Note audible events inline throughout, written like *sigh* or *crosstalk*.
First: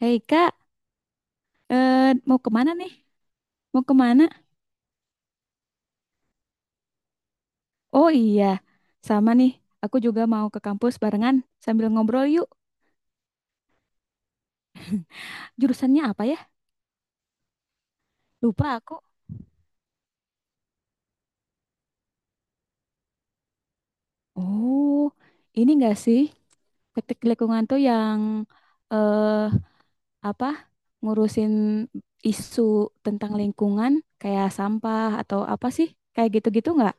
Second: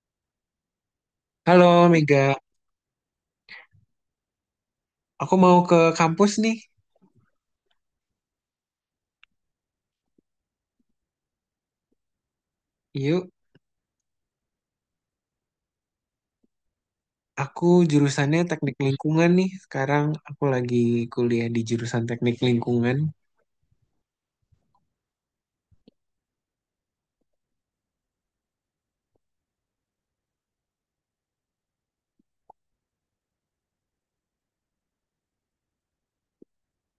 Hei kak, Halo eh, Mega, mau kemana nih? Mau kemana? aku mau ke kampus nih. Oh iya, sama nih. Aku juga mau ke kampus barengan sambil ngobrol yuk. Yuk, Jurusannya apa ya? aku jurusannya Lupa teknik aku. lingkungan nih. Sekarang aku lagi kuliah di jurusan teknik lingkungan. Oh, ini enggak sih? Teknik lingkungan tuh yang eh apa? Ngurusin isu tentang lingkungan kayak sampah atau apa sih? Kayak gitu-gitu nggak?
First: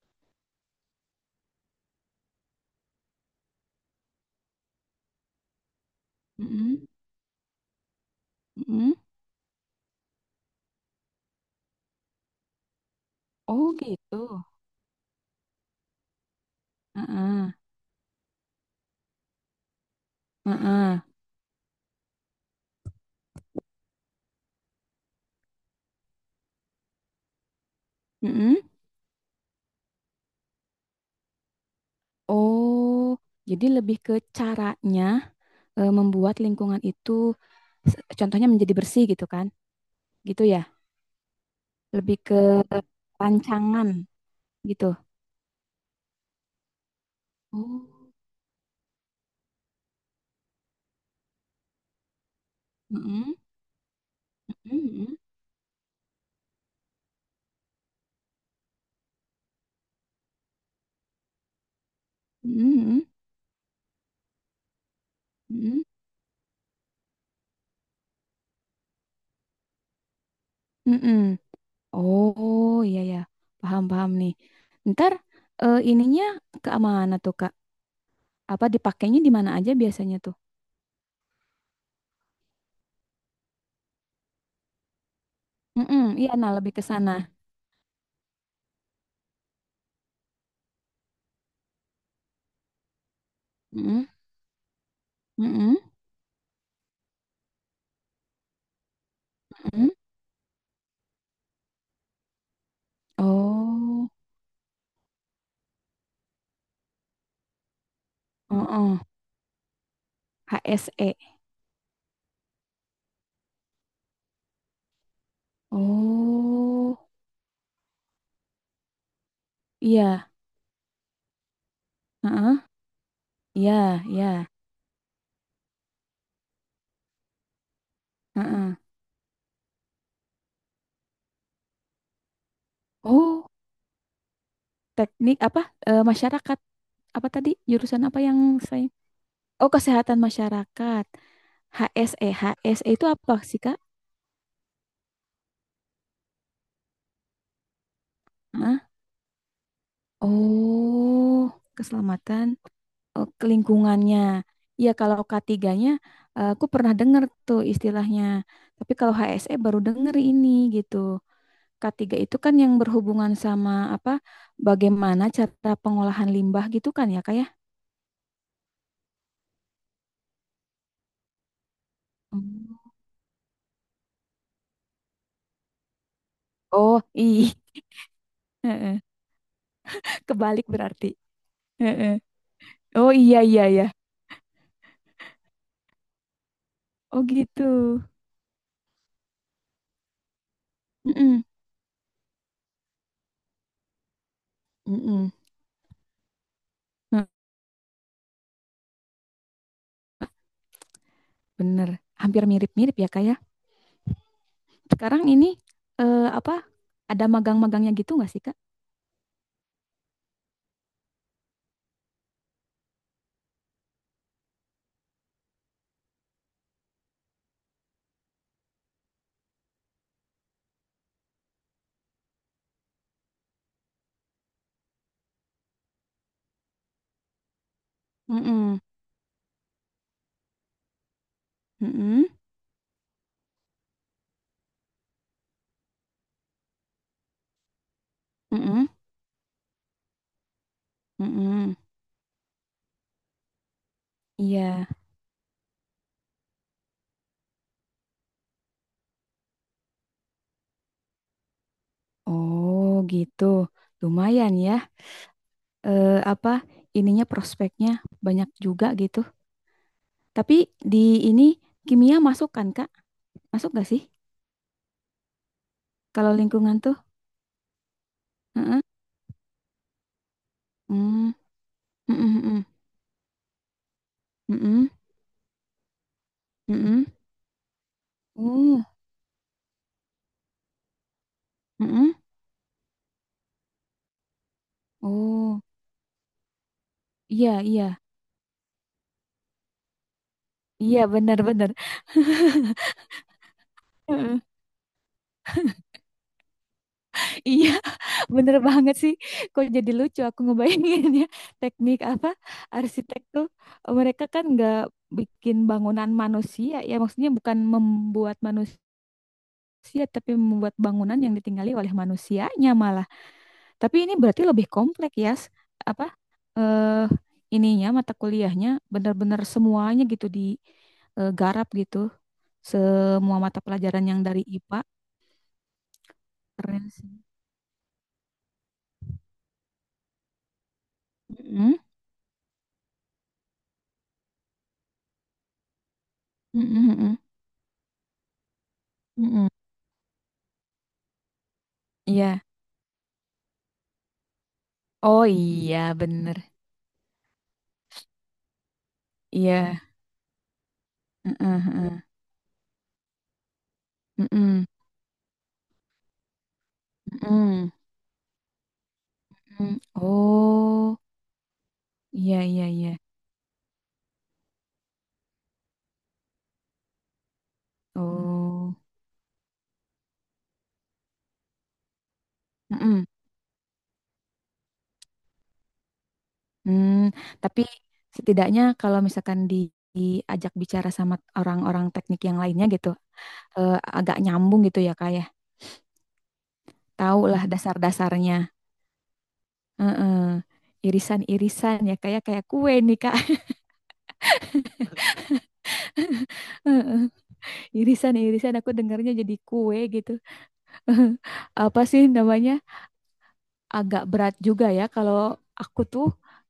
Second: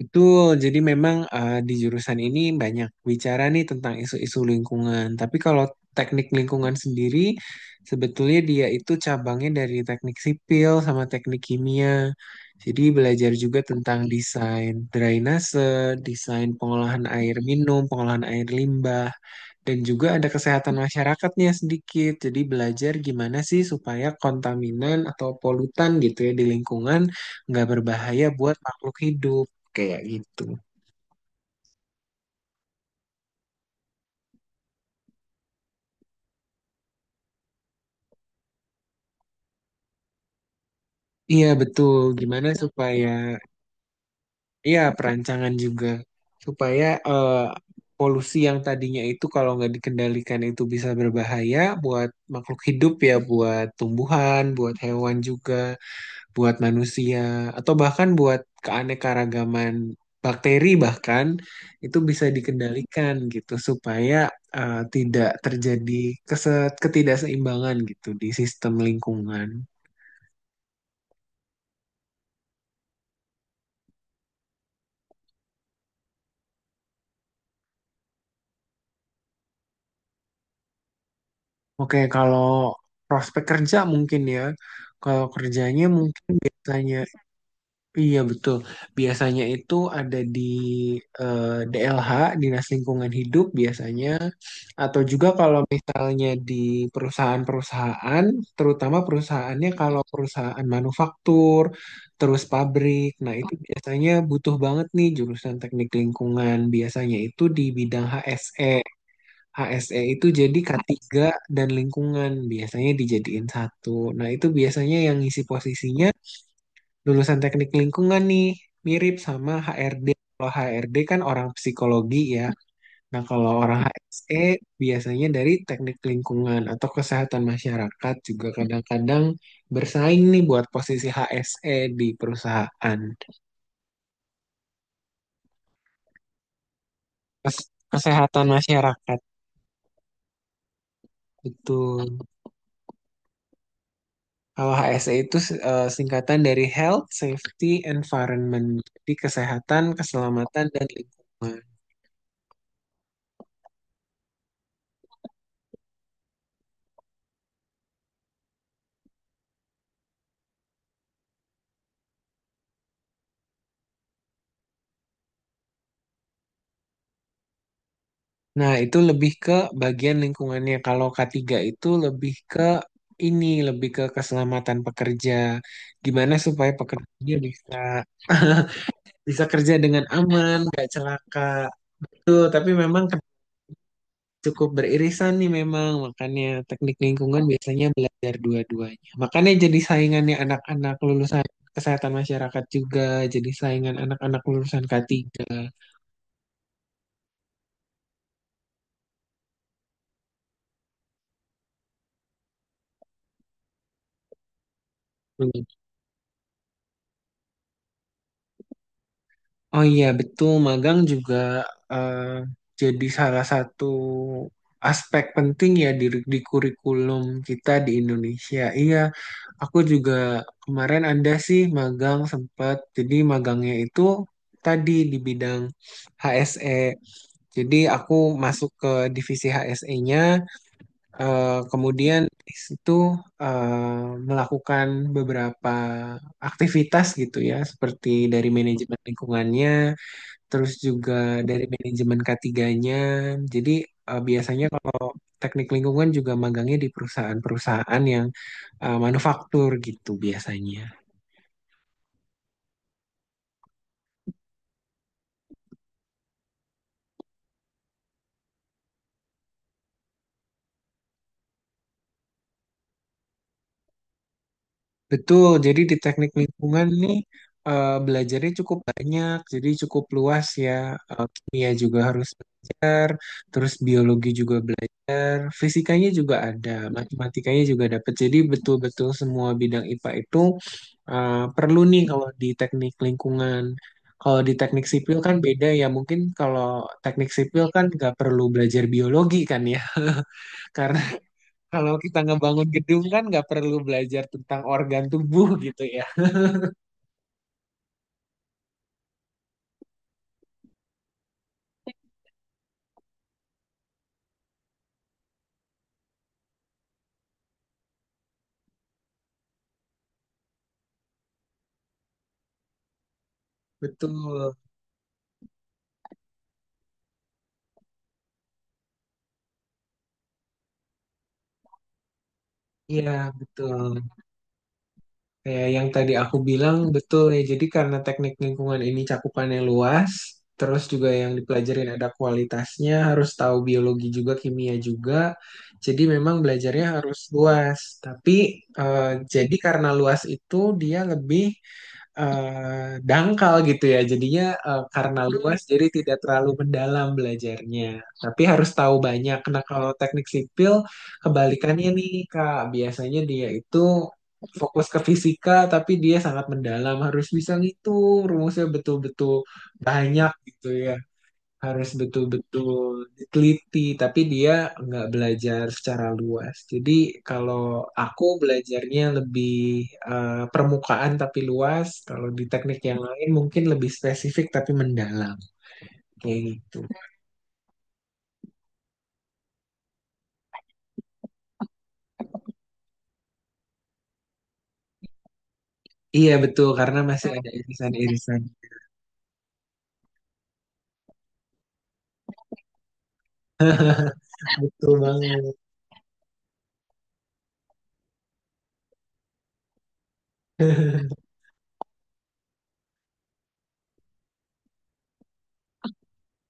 Betul, jadi memang di jurusan ini banyak bicara nih tentang isu-isu lingkungan. Tapi kalau teknik lingkungan Mm-mm, sendiri, sebetulnya dia itu mm-mm. cabangnya dari teknik sipil sama teknik kimia. Jadi belajar juga Oh tentang gitu. desain drainase, desain pengolahan air Heeh, minum, pengolahan air limbah. Dan juga ada kesehatan heeh, masyarakatnya sedikit. Jadi belajar gimana sih supaya kontaminan atau polutan gitu ya di lingkungan nggak berbahaya buat heeh. makhluk hidup kayak gitu. Oh, jadi lebih ke caranya membuat lingkungan itu, contohnya menjadi bersih gitu kan? Gitu ya, Iya betul. lebih ke Gimana supaya rancangan iya gitu. perancangan juga supaya Oh, polusi yang tadinya itu kalau nggak dikendalikan itu bisa berbahaya buat makhluk hidup ya, mm-mm, buat tumbuhan, buat mm-mm, hewan juga, buat manusia atau bahkan buat keanekaragaman bakteri bahkan itu bisa mm-mm, dikendalikan gitu supaya tidak mm-mm, terjadi ketidakseimbangan gitu di sistem lingkungan. mm-mm. Oh, iya ya, paham paham nih. Ntar ininya ke mana tuh Kak? Apa dipakainya di mana aja biasanya tuh? Oke, kalau prospek kerja mungkin ya, kalau kerjanya Mm-mm, iya, mungkin nah lebih ke tanya. sana. Iya betul. Biasanya itu ada di eh, DLH, Dinas Lingkungan Hidup Mm-mm, biasanya, atau juga kalau mm-mm, misalnya di perusahaan-perusahaan, terutama perusahaannya mm-mm. kalau perusahaan manufaktur, terus pabrik. Nah, itu Oh, biasanya butuh banget nih jurusan teknik lingkungan. Biasanya itu di bidang oh, HSE. oh. HSE itu jadi HSE. K3 dan lingkungan, biasanya dijadiin satu. Nah, itu biasanya yang ngisi posisinya Oh, lulusan teknik lingkungan nih mirip sama HRD. iya. Kalau HRD kan orang psikologi ya. Heeh. Nah, kalau orang Iya, HSE iya. biasanya dari teknik lingkungan atau kesehatan masyarakat juga Heeh. kadang-kadang bersaing nih buat posisi HSE di perusahaan. Oh, teknik apa? Eh, masyarakat. Apa tadi? Jurusan apa yang Kesehatan saya? masyarakat. Oh, kesehatan masyarakat. Betul. HSE. HSE itu apa sih, Kak? Kalau HSE itu singkatan dari Health, Safety, Environment. Heeh. Jadi kesehatan, keselamatan, dan Oh, lingkungan. keselamatan. Oh, ke lingkungannya. Iya, kalau k tiganya nya aku pernah dengar tuh istilahnya. Tapi kalau HSE baru denger ini gitu. Ketiga itu kan yang berhubungan sama apa? Bagaimana cara pengolahan limbah gitu kan ya, Kak ya? Nah, itu lebih ke bagian lingkungannya. Kalau k tiga itu lebih ke Hmm. ini, lebih ke keselamatan pekerja. Gimana supaya Oh, pekerjanya iya. bisa *laughs* *laughs* Heeh. bisa kerja dengan aman, Kebalik nggak berarti. celaka. Heeh. Tuh, tapi memang Oh iya iya ya. cukup beririsan nih memang. Makanya teknik Oh lingkungan gitu. biasanya belajar dua-duanya. Makanya jadi saingannya anak-anak lulusan Mm-mm. kesehatan masyarakat juga, jadi saingan anak-anak lulusan k Mm-mm. tiga. Nah, bener. Hampir mirip-mirip ya, Kak ya. Sekarang ini apa? Ada magang-magangnya gitu nggak sih, Kak? Oh iya betul, magang juga eh, jadi salah satu aspek penting ya di kurikulum kita di Indonesia. Iya, aku juga kemarin ada sih magang sempat. Jadi magangnya itu tadi di bidang HSE. Jadi aku masuk Mm-mm. ke divisi HSE-nya, kemudian Mm-mm. di situ eh, melakukan beberapa aktivitas gitu ya, seperti dari Mm-mm. manajemen lingkungannya terus juga dari Mm-mm. manajemen k 3. Jadi biasanya Iya. kalau teknik lingkungan juga magangnya di perusahaan-perusahaan yang manufaktur gitu biasanya. Oh, gitu. Lumayan ya. Apa ininya prospeknya banyak juga gitu. Tapi di ini kimia masuk kan Kak? Masuk gak sih? Betul, jadi di teknik Kalau lingkungan lingkungan tuh? nih belajarnya cukup Heeh. banyak, jadi cukup luas ya. Hmm. Kimia juga harus Mm-mm, mm-mm, belajar, terus biologi juga mm-mm, belajar. Fisikanya juga ada, mm-mm. matematikanya juga dapat. Jadi Mm-mm. Oh, betul-betul semua bidang IPA itu perlu mm, nih mm. kalau di teknik lingkungan. Kalau di teknik sipil kan Oh, beda ya. Mungkin kalau teknik iya sipil kan iya. nggak perlu belajar biologi kan ya. *laughs* Karena Iya benar-benar. kalau kita ngebangun gedung kan nggak perlu belajar Heeh. tentang organ tubuh *laughs* gitu ya. Iya, *laughs* bener banget sih. Kok jadi lucu aku ngebayanginnya *laughs* teknik apa arsitek tuh mereka kan nggak bikin bangunan manusia ya maksudnya bukan membuat manusia manusia, tapi membuat bangunan yang ditinggali oleh manusianya malah. Tapi ini berarti Betul. lebih kompleks ya, apa eh ininya mata kuliahnya benar-benar semuanya gitu digarap gitu. Iya, Semua mata betul. pelajaran yang dari IPA Ya, yang tadi aku bilang keren sih. betul ya. Jadi karena teknik lingkungan ini cakupannya luas, terus juga yang Mm-mm, dipelajarin ada kualitasnya, harus tahu biologi juga, kimia juga. Jadi memang belajarnya mm-mm, mm-mm, harus luas. Tapi eh, mm-mm. jadi karena luas itu dia lebih Iya. Dangkal gitu ya. Jadinya karena Oh luas jadi iya, tidak bener. terlalu mendalam belajarnya. Tapi harus tahu banyak. Nah, Iya. kalau teknik sipil Heeh, kebalikannya heeh. nih Kak, biasanya dia itu Mm-mm, fokus ke fisika tapi dia sangat mendalam, harus bisa mm-mm, ngitung rumusnya betul-betul mm-mm. banyak gitu ya, Oh, harus iya iya betul-betul iya. diteliti, tapi dia nggak belajar secara luas. Jadi kalau aku Oh. belajarnya lebih permukaan tapi luas, kalau di teknik yang Mm-mm. lain mungkin lebih spesifik tapi mendalam, kayak gitu. Hmm, tapi setidaknya kalau misalkan di, diajak bicara sama orang-orang teknik yang lainnya gitu, agak nyambung gitu ya kak ya. Iya betul, karena Tahu masih lah ada irisan-irisan. dasar-dasarnya. Heeh. Irisan-irisan ya kayak kayak kue nih kak. Betul *laughs* Heeh. Irisan-irisan aku dengarnya jadi kue gitu. banget. *laughs* Apa sih namanya? Agak berat juga ya kalau aku tuh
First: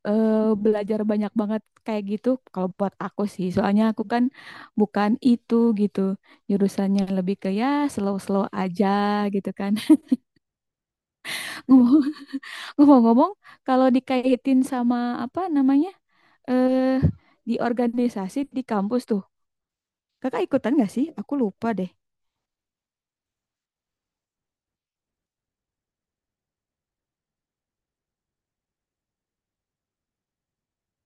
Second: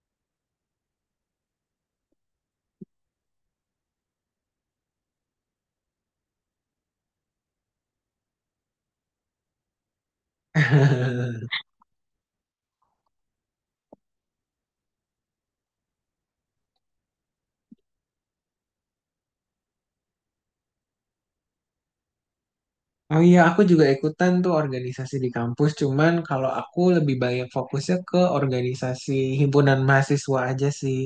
eh, belajar banyak banget kayak gitu kalau buat aku sih soalnya aku kan bukan itu gitu jurusannya lebih ke ya slow-slow aja gitu kan. *laughs* *laughs* Ngomong- ngomong-ngomong kalau dikaitin sama apa namanya eh di organisasi di kampus tuh kakak ikutan gak sih aku lupa deh. Oh iya, aku juga ikutan tuh organisasi di kampus. Cuman kalau aku lebih banyak fokusnya ke organisasi himpunan mahasiswa aja sih.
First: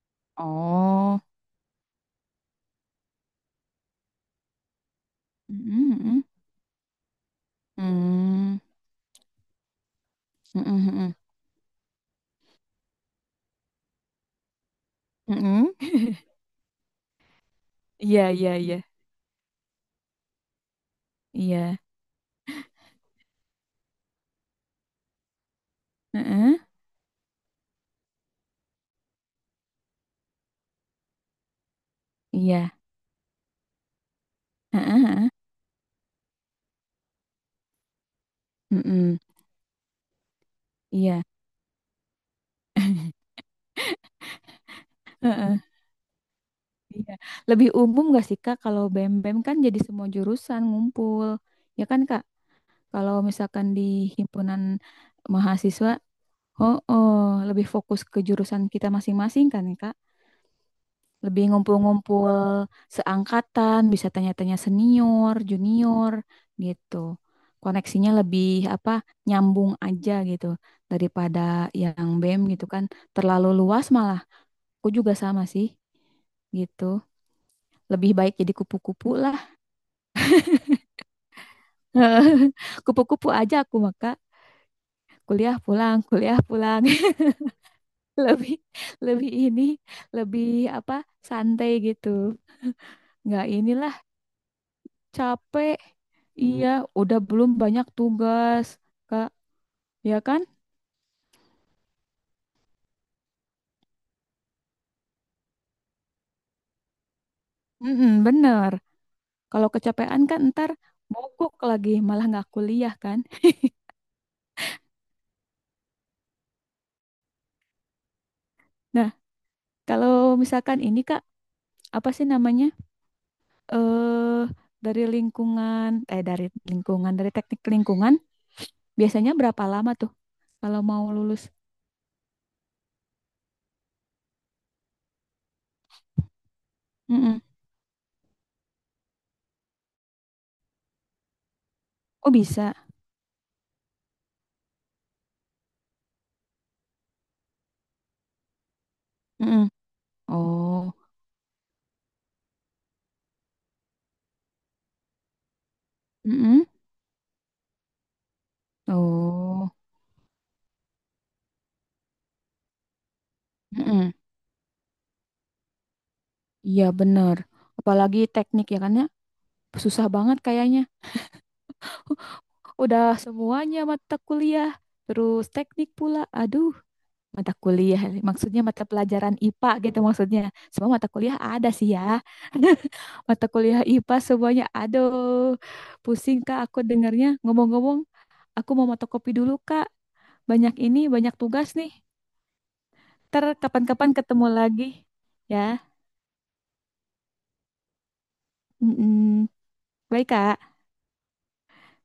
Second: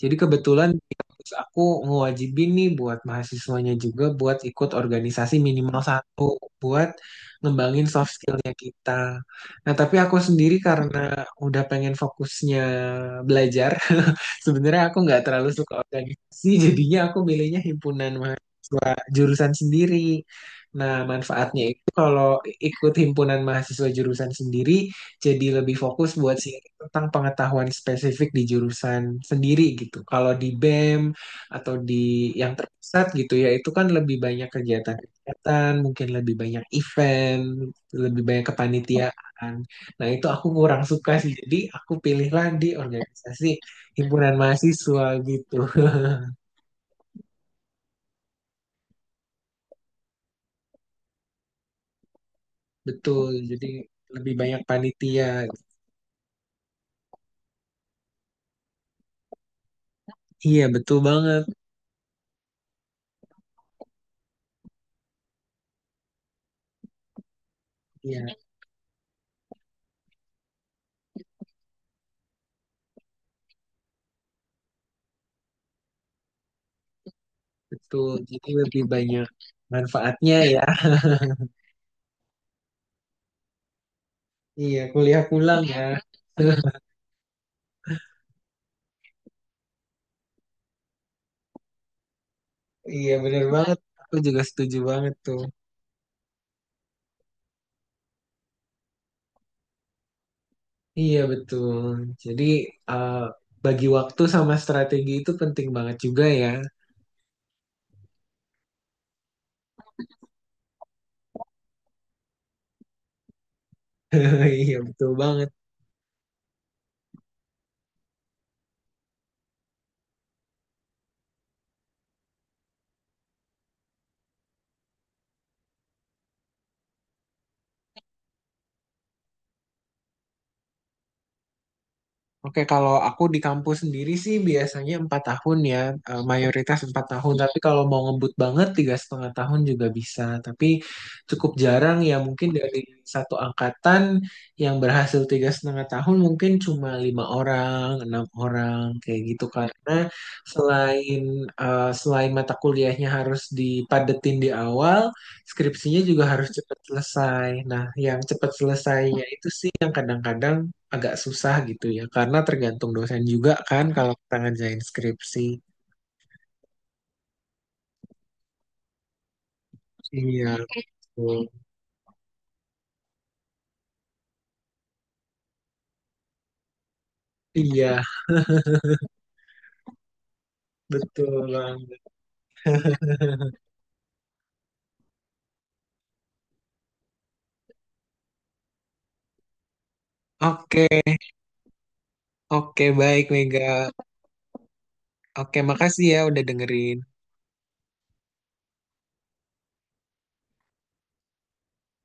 Jadi kebetulan di Oh, kampus aku ngewajibin nih buat mahasiswanya juga buat ikut organisasi minimal satu mm-mm, buat ngembangin soft skillnya hmm, kita. Nah, tapi aku sendiri hmm, hmm, karena hmm, udah pengen fokusnya belajar, *laughs* sebenarnya aku nggak terlalu hmm. suka organisasi. *laughs* Jadinya aku milihnya himpunan Iya, iya, iya, mahasiswa jurusan sendiri. Nah, manfaatnya iya, itu kalau ikut himpunan mahasiswa jurusan sendiri jadi lebih fokus buat heeh, sharing tentang pengetahuan spesifik di jurusan sendiri gitu. Kalau di BEM atau di yang iya. terpusat gitu ya, itu kan lebih banyak Heeh, heeh. kegiatan-kegiatan, mungkin lebih banyak event, lebih banyak Mm-mm. kepanitiaan. Nah, itu aku kurang suka Iya, sih. Jadi aku pilihlah di organisasi himpunan mahasiswa gitu. heeh, *laughs* iya. Lebih umum gak sih Kak kalau BEM-BEM kan jadi semua jurusan ngumpul. Ya kan Kak? Kalau Betul, jadi misalkan di lebih banyak himpunan panitia. mahasiswa, oh, oh lebih fokus ke jurusan kita masing-masing kan Kak? Iya, betul banget. Lebih ngumpul-ngumpul seangkatan, bisa tanya-tanya senior, junior gitu. Koneksinya Iya, lebih apa? Nyambung aja gitu daripada yang BEM gitu kan terlalu luas malah. Aku juga sama sih, gitu. betul. Lebih baik Jadi jadi lebih kupu-kupu banyak lah. manfaatnya ya. *laughs* Kupu-kupu aja aku maka Iya, kuliah kuliah pulang ya. pulang, kuliah *laughs* pulang. *laughs* Lebih lebih ini, lebih apa? Santai gitu. Iya, bener Nggak banget. inilah Aku juga setuju banget tuh. capek. Iya, udah belum banyak tugas, Kak. Ya kan? Iya, betul. Jadi, eh, bagi waktu sama strategi itu penting banget juga ya. Mm-mm, bener. Kalau kecapean kan ntar mogok lagi, malah nggak kuliah kan. *laughs* Iya, betul banget. Nah, kalau misalkan ini Kak, apa sih namanya? eh dari lingkungan dari teknik lingkungan biasanya berapa lama tuh kalau mau lulus? Oke, kalau aku di kampus sendiri sih biasanya 4 tahun ya, mayoritas 4 tahun. Mm-mm. Tapi kalau mau ngebut banget 3,5 tahun juga bisa. Tapi cukup jarang ya, Oh mungkin bisa. dari satu angkatan yang berhasil 3,5 tahun mungkin cuma 5 orang, 6 orang kayak gitu. Mm-mm. Karena Oh, selain selain mata kuliahnya harus dipadetin di awal, skripsinya juga harus mm-mm. cepat selesai. Nah, yang cepat selesainya itu sih Oh, yang kadang-kadang agak susah gitu ya karena tergantung dosen juga kan mm-mm. kalau kita ngerjain skripsi. Iya bener. Apalagi teknik ya kan ya susah banget Iya kayaknya. betul. Udah semuanya mata kuliah, terus teknik pula. Aduh, mata kuliah Iya, maksudnya mata pelajaran IPA gitu maksudnya semua mata betul kuliah ada sih banget. ya. *laughs* Mata kuliah IPA semuanya aduh pusing kak aku dengarnya ngomong-ngomong aku mau fotokopi dulu kak banyak Oke. ini banyak tugas nih Oke, baik ntar Mega. kapan-kapan ketemu lagi Oke, ya. makasih ya udah dengerin. Mm. Baik, Kak.